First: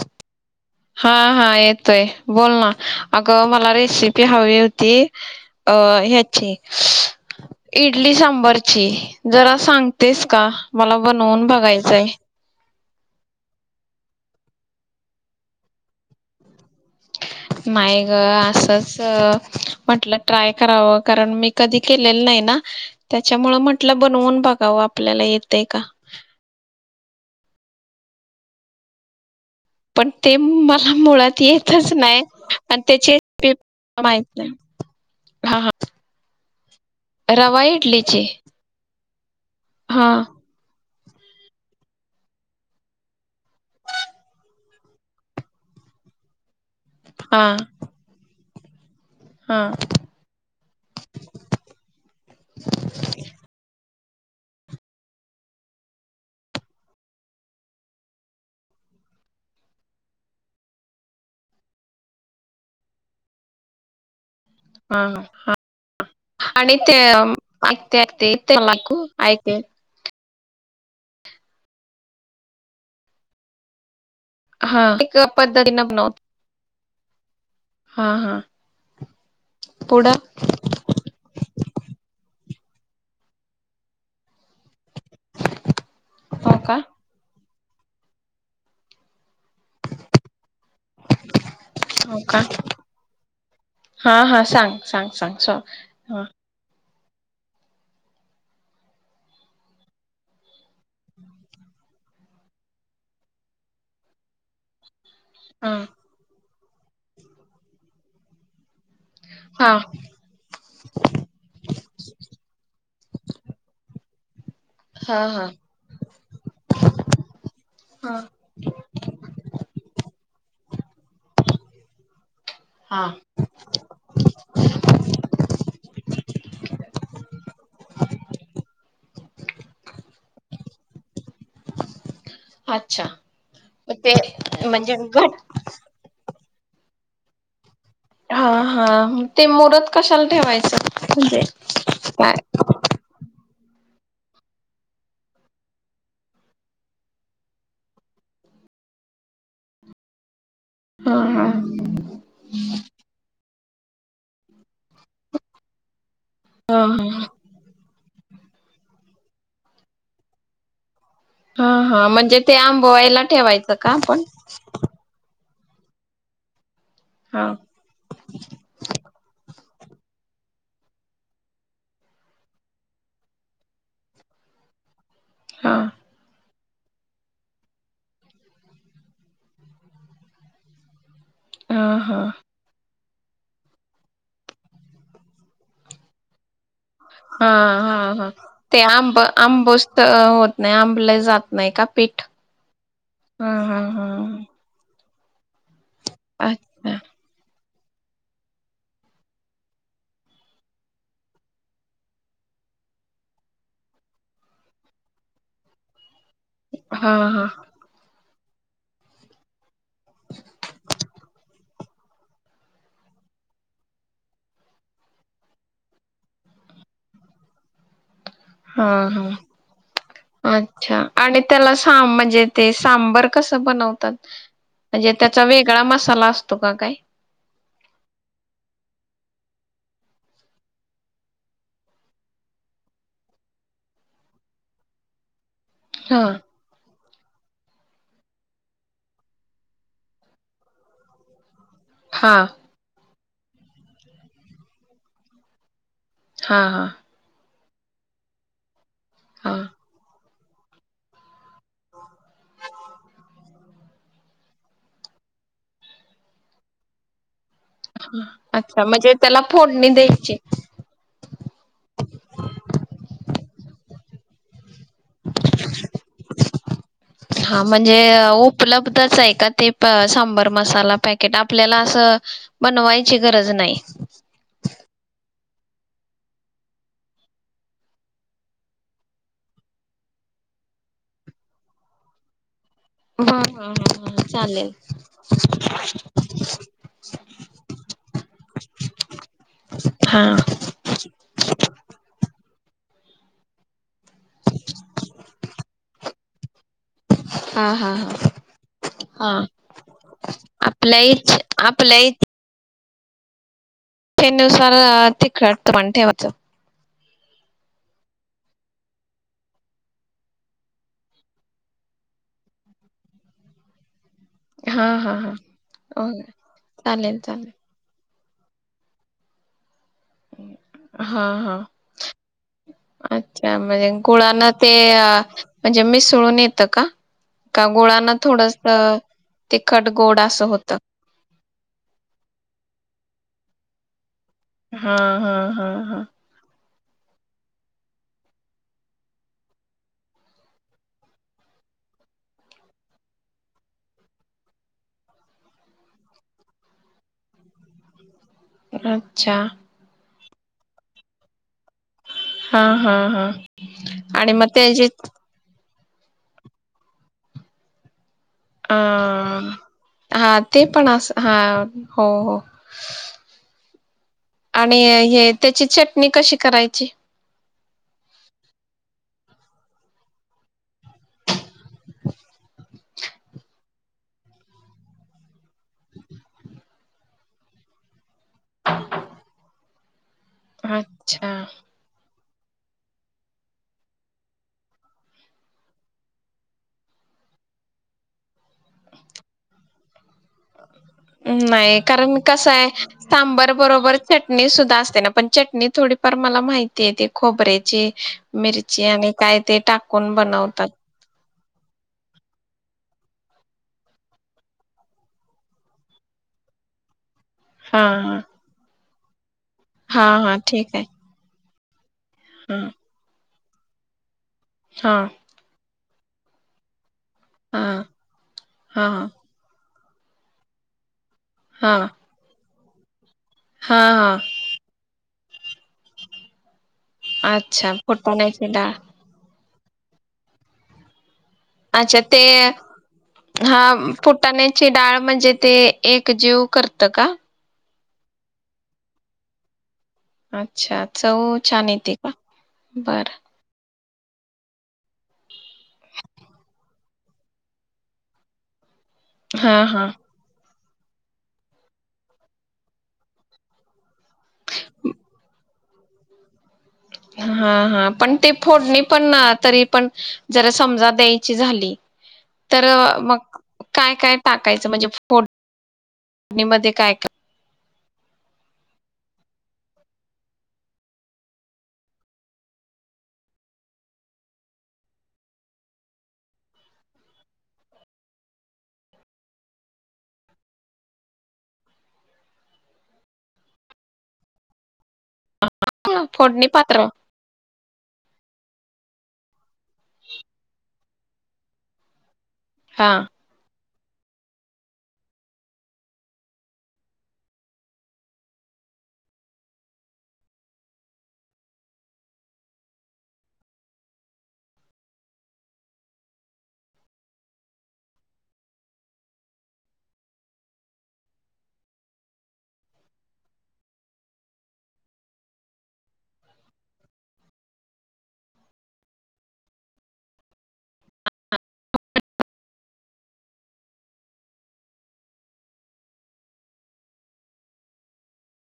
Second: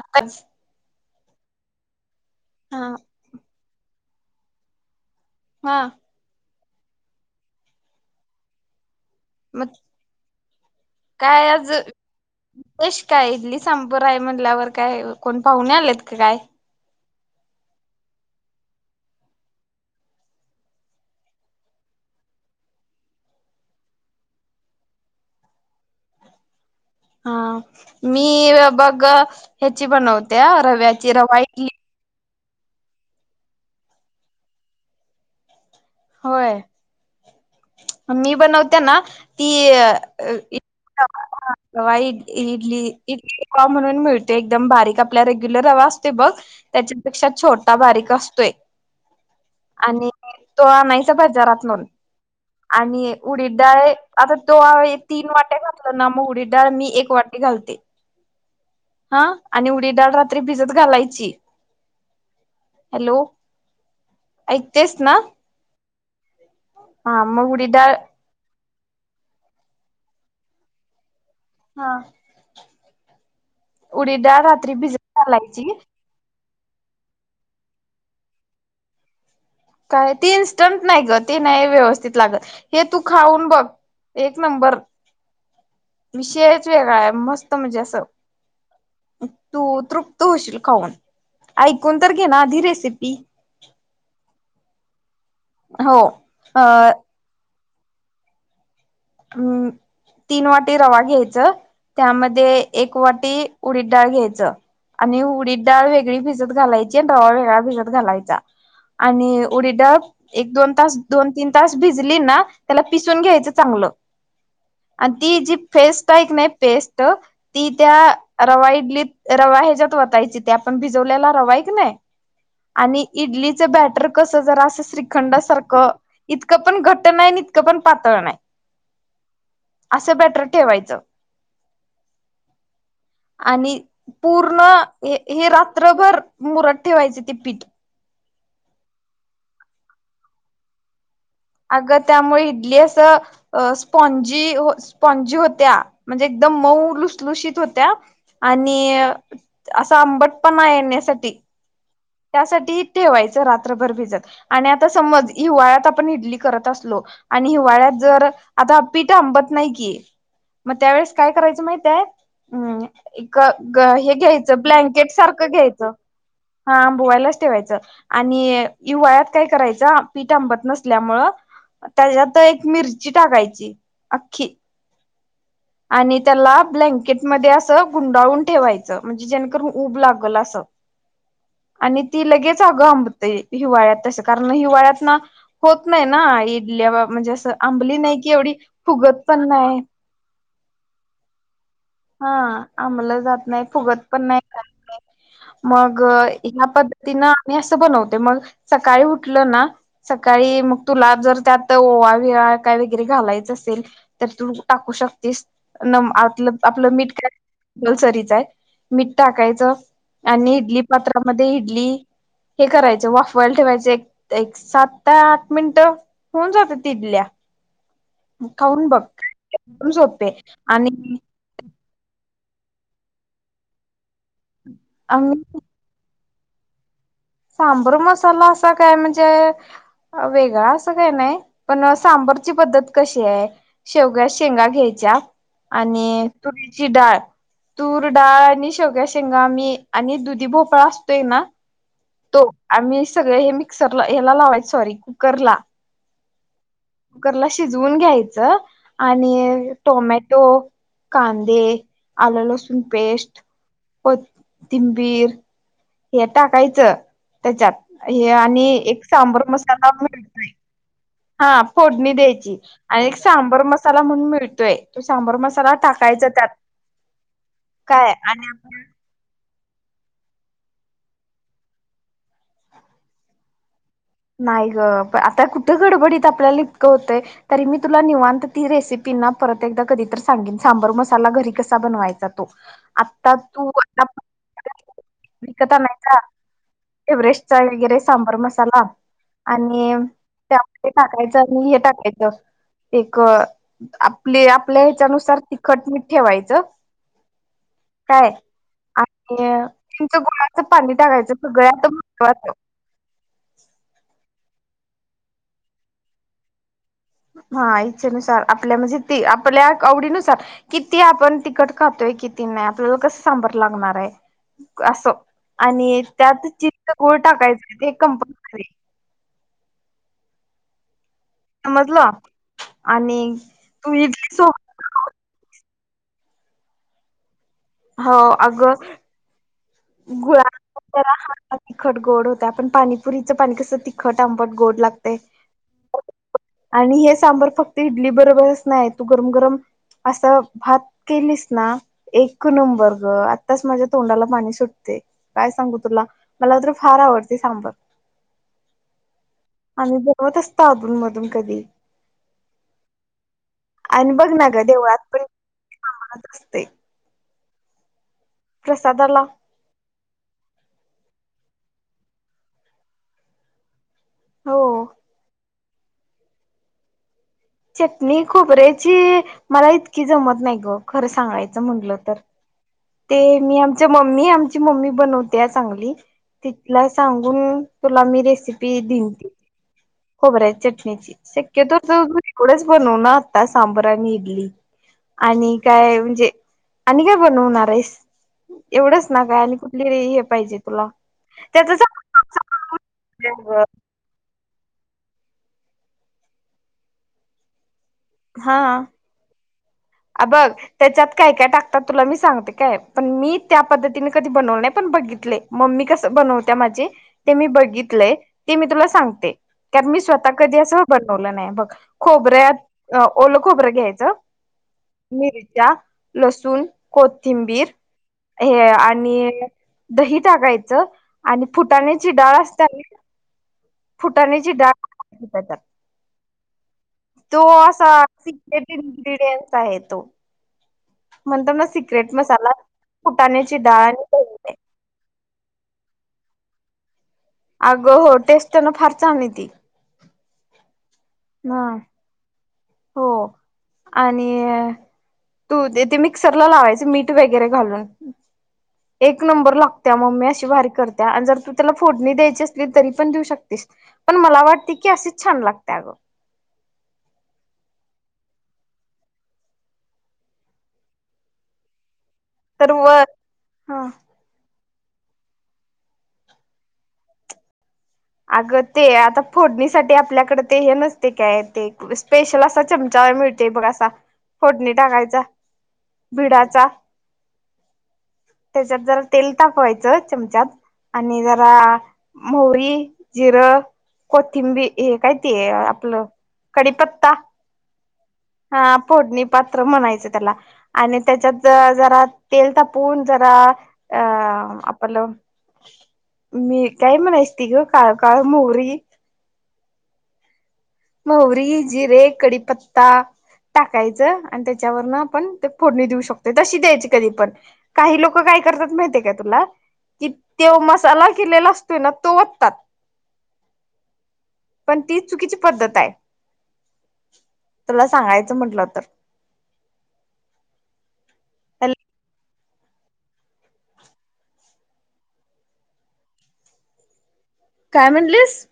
आत्ता हा, हा, येतोय. बोल ना, अगं मला रेसिप ते हवे होती अ हा हयाची इडली सांबरची. जरा मग सांगतेस का मला बनवून बघायचंय. खुश काय इडली साबंरय म्हणल्यावर काय कोण पाहुणे आलेत का काय? नाय ग असंच म्हटलं ट्राय करावं कारण मी कधी केलेलं नाही ना त्याच्यामुळं म्हटलं बनवून बघावं आपल्याला येतय का. हा मी अ बग पण ते मला मुळात येतच नाय. प त्याची टिप माहित नाय हा, हा होय इडलीची मी बनवते ना ती हां, इ ह रवा इडली इडलीरवा म्हणून मिळतोय एकदम बारीक आपला रेग्युलर रवा असतोय बघ त्याच्यापेक्षा हां, छोटा बारीक असतोय. हां, आणि तो आणायचा बजारातुन आणि उडीदडाळ आता तो आहे तीन वाट्या घातल ना मु उडीदडाळ मी एक वाटी घालते. हा आणि उडी डाळ रात्री भिजत घालायची. हॅलो ऐकतेस हां. ना? [unintelligible] आणि ते हा मग उडीद डाळ ऐकते, ऐकते ते माकू आयकेल हा उडीद डाळ रात्री हा एक भिजत घालायची पद्धतीनं बनवत हा, हा काय पुढं ती इन्स्टंट नाय ग ती नाय व्यवस्थित लागत हे तू खाऊन बघ एक नंबर. हो विषयच का वेगळाय मस् म्हणजे असं तू तृप्त होशील खाऊन ऐकून तर हो घे ना का आधी रेसिपी. हा हा सांग सांग सांग स हो हा अ हम्म तीन वाटी रवा घ्यायचं त्यामध्ये एक वाटी उडीद डाळ घ्यायचं आणि उडीद डाळ वेगळी भिज भिजत घालायची आणि रवा वेगळा भिजत घालायचा आणि हा उडीद हा डाळ एक-दोन तास दोन-तीन तास भिजली ना त्याला पिसून घ्यायचं चांगलं आण हा ती हा जी फेस्ट आहे की नाही पेस्ट ती त्या हा रवा इडलीत रवा ह्याच्यात वतायची ते आपण भिजवल्याला रवा आहे की नाही आणि हा इडलीचा बॅटर कस जरा असं श्रीखंडा सारखं इतकं पण घट नाही आणि इतकं पण पातळ नाही असं ब्याटर ठेवायचं अच्छा आणि ते पूर्ण म्हणजे हे घट हे रात्रभर मुरात ठेवायचे ते पीठ हा हा ते मुरत कशाला ठेवायचा? अगं त्यामुळे इडली असं अ स्पॉनजी, स्पॉनजी होत्या म्हणजे एकदम मऊ लुशलुशीत होत्या आणि असा आंबट हा हा त्यासाठी ठेवायचं रात्रभर भिजत आणि आता समज हिवाळ्यात आपण इडली करत हा असलो हा आणि हिवाळ्यात जर आता हा पीठ आंबत नाही की मग त्यावेळेस काय करायचं हा माहिती आहे हा म्हणजे ते हम्म आंबवायला एक ठेवायचं ग का हे आपण घ्यायचे ब्लँकेट सार का घ्यायचं? हा आंबवायलाच हा ठेवायचं आणि हिवाळ्यात काय कराय पीठ आंबट नसल्यामुळे त्याच्यात एक मिरची टाकायची अख्खी हा आणि त्याला ब्लँकेट मध्ये असं गुंडाळून ठेवायचं म्हणजे जेणेकरून उब लागल असं हा आणि हा ती लगेच अगं आंबत ते हिवाळ्यात तसं कारण हिवाळ्यात ना होत नाही ना हि हिल्यावर म्हणजे हा असं आंबली हा नाही हा की एवढी ते आंब फुगत पण नाही आंबूस होत नाही आंबलं जात नाही का पीठ हा आंबलं ह जात नाही ह ह फुगत पण नाही मग ग ह्या पद्धतीनं मी असं बनवते मग सकाळी उठलं ना सकाळी मग तुला जर त्यात ओवा-विवा काय वगैरे घालायचं असेल तर तू टाकू शकतेस नम आतलं आपलं मीठ हा काय हा कपल्सरीचा आहे? मीठ टाकायचं आणि इडली पात्रामध्ये इडली हे करायचं वाफवायला ठेवायचं एक एक सात ते आठ मिनिटं होऊन जात तिथल्या खाऊन हा बघ हा का सोपे आणि हां म्हणजे ते सांबर कस बनवतात म्हणजे आम्ही त्याचा वेगळा मसाला असतो तो का काय? सांबर मसाला असा काय म्हणजे वेगळा असं काय नाही पण सांबरची पद्धत कशी आहे शेवग्या शेंगा घ्यायच्या हा आणि तुरीची डाळ तूर डाळ आणि शेवग्या शेंगा मी आणि दुधी भोपळा असतोय ना हा तो आम्ही सगळ हे मिक्सरला ह्याला लावायच सॉरी कुकर ला हा हा कुकर ला शिजवून घ्यायचं हा आणि टोमॅट तो कांदे आलं लसूण पेस्ट कोथिंबीर हे टाकायचं त्याच्यात हे आणि अच्छा एक म्हणजे त्याला सांबर फोडणी मसाला द्यायची मिळतोय हा फोडणी द्यायची आणि एक सांबर मसाला म्हणून मिळतोय तो सांबर मसाला टाकायचा त्यात हा म्हणजे काय आणि आपण उपलब्धच आहे का ते सांबर मसाला पॅकेट आपल्याला असं बनवायची गरज नाही नाही ग प आता कुठ गडबडीत आपल्याला इतकं होतं तरी मी तुला निवांत ती रेसिपीना परत एकदा कधीत सांगेन सांबर मसाला घरी कसा बनवायचा तो आता ह तू आता चालेल विकत आणायचा एव्हरेस्ट चाय वगैरे सांबर मसाला आणि हा त्या टाकायचं आणि हे टाकायचं एक आपली आपल्या ह्याच्यानुसार तिखट मीठ ठेवायचं हा हा हा काय हा आणि तुमचं गुळाच पाणी आपल्या इच टाकायचं सगळ आता आपल्या महत्वाचं त्यानुसार तिकटतं पण ठेवायचं हा इच्छेनुसार आपल्या म्हणजे आपल्या आवडीनुसार किती आपण तिकट खातोय किती नाही आपल्याला कसं सांभर लागणार आहे हा अस हा हा आणि हो त्यात चित गोळ चालेल चालेल टाकायचं कंप खरे [inaudible] हा हा आणि अच्छा म्हणजे तू इडली गुळांना ते सोबत म्हणजे मिसळून येतं का? का गुळना हो थोडस अगं ते गुळा ह तिखट गोड होता पण पाणीपुरीच पाणी कस तिख हा हा हा हा आणि हे सांबर फक्त इडली बरोबरच नाही तू गरम गरम असा भात केलीस ना एक नंबर ग आत्ताच माझ्या तोंडाला पाणी सुट ते काय सांगू तुला मला तर फार आवडते सांबर अच्छा हो असत अधूनमधून कधी हा हा हा आणि म त्याजे कामाला असतय अ हा ते पणं अस हा हो हो हो आणि हे त्याची चटणी कशी करायची चटणी खोबऱ्याची मला इतकी जमत नाही ग खरं सांगायचं म्हटलं तर ते मी आमच्या मम्मी आमची मम्मी बनवते चांगली तिथला सांगून तुला मी रेसिपी देईन की. खोबऱ्याच्या चटणीची अच्छा शक्यतो एवढंच बनवण आता सांबर आणि इडली आणि काय म्हणजे आणि काय बनवणार आहेस एवढंच ना काय आणि कुठली हे पाहिजे तुला नाही त्याच कारण कसय सांबर बरोबर चटणी सुद्धा असते न पण चटणी थोडीफार मला माहिती येते ती खोबऱ्याची मिरची आणि काय ते टाक अ बघ त्याच्यात काय काय टाकतात तुला मी सांगते काय पण मी त्या पद्धतीने कधी बनवलं नाही पण बघितले मम्मी कस बनवत्या माझी ते मी हा बघितलंय हा ते मी तुला सांगते. कारण मी हा स्वतः हा कधी ठीक असं आहे बनवलं नाही बघ हा खोबऱ्यात ओल खोबरं घ्यायचं हा मिरच्या लसूून. हा कोथिंबीर हे हा आणि दही टाकाायचं. आणि हा फुटाण्याची डाळ अस चांगली. हा हा फुटानेची डा [unintelligible] अच्छा फुटाण्याची डाळ [unintelligible] आहे तो. म्हणतो ना अच्छा सिक्रेट ते मसाला फुटाण्याची हा डाळ आणि दही आहे. फुटाण्याची डाळ, म्हणजे ते? एकजीव करत का? अगं हो टेस्ट त्यान फार चांगली येती. अच्छा. चव हा छान येते पा हो बरं. आणि य हो ते ते मिक्सर ला लावायच मीठ वगैरे घालून एक नंबर हा हा लागत्या मम्मी अशी भारी करत्या अन जर तू त्याला फोडणी द्यायची असली तरी पण दिऊ शकतेस, पण मला वाटते की असच छान लागत्यां अग. हा हा, पण ते फोडणी पण, तरी पण जरा समजा द्यायची झाली त तर व मग ह काय, काय, टाकायचं म्हणजे. फोडणी मध्ये काय काय? अगं ते आता फोडणीसाठी आपल्याकडे ते हे नसते का ते स्पेशल असा चमचा मिळतय बघ असा फोडणी टाकायचा. बीडाचा त्याच्यात जरा तेल तापवायच चमच्यात आणि जरा मोहरी जिरं कोथिंबी हे काय हे आपलं फोडणी पात्र कडीपत्ता हा फोडणी पा म्हणायच त्याला आणि त्याच्यात ज जरा तेल हा तापून जरा अ आपल मी काय म्हणायसती ग काळ, काळ मोहरी मोहरी जिरे कडीपत्ता टाकायचं, आणि त्याच्यावर न आपण ते फोडणी देऊ शकतोय तशी द्यायची कधी पण काही लोक काय करतात माहितीय काय तुला, कि त्यो मसाला केलेला असतोय ना तो वोततात ती चुकीची पद्धत आहे, तुला सांगायचं म्हंटलं तर. काय म्हणलीस?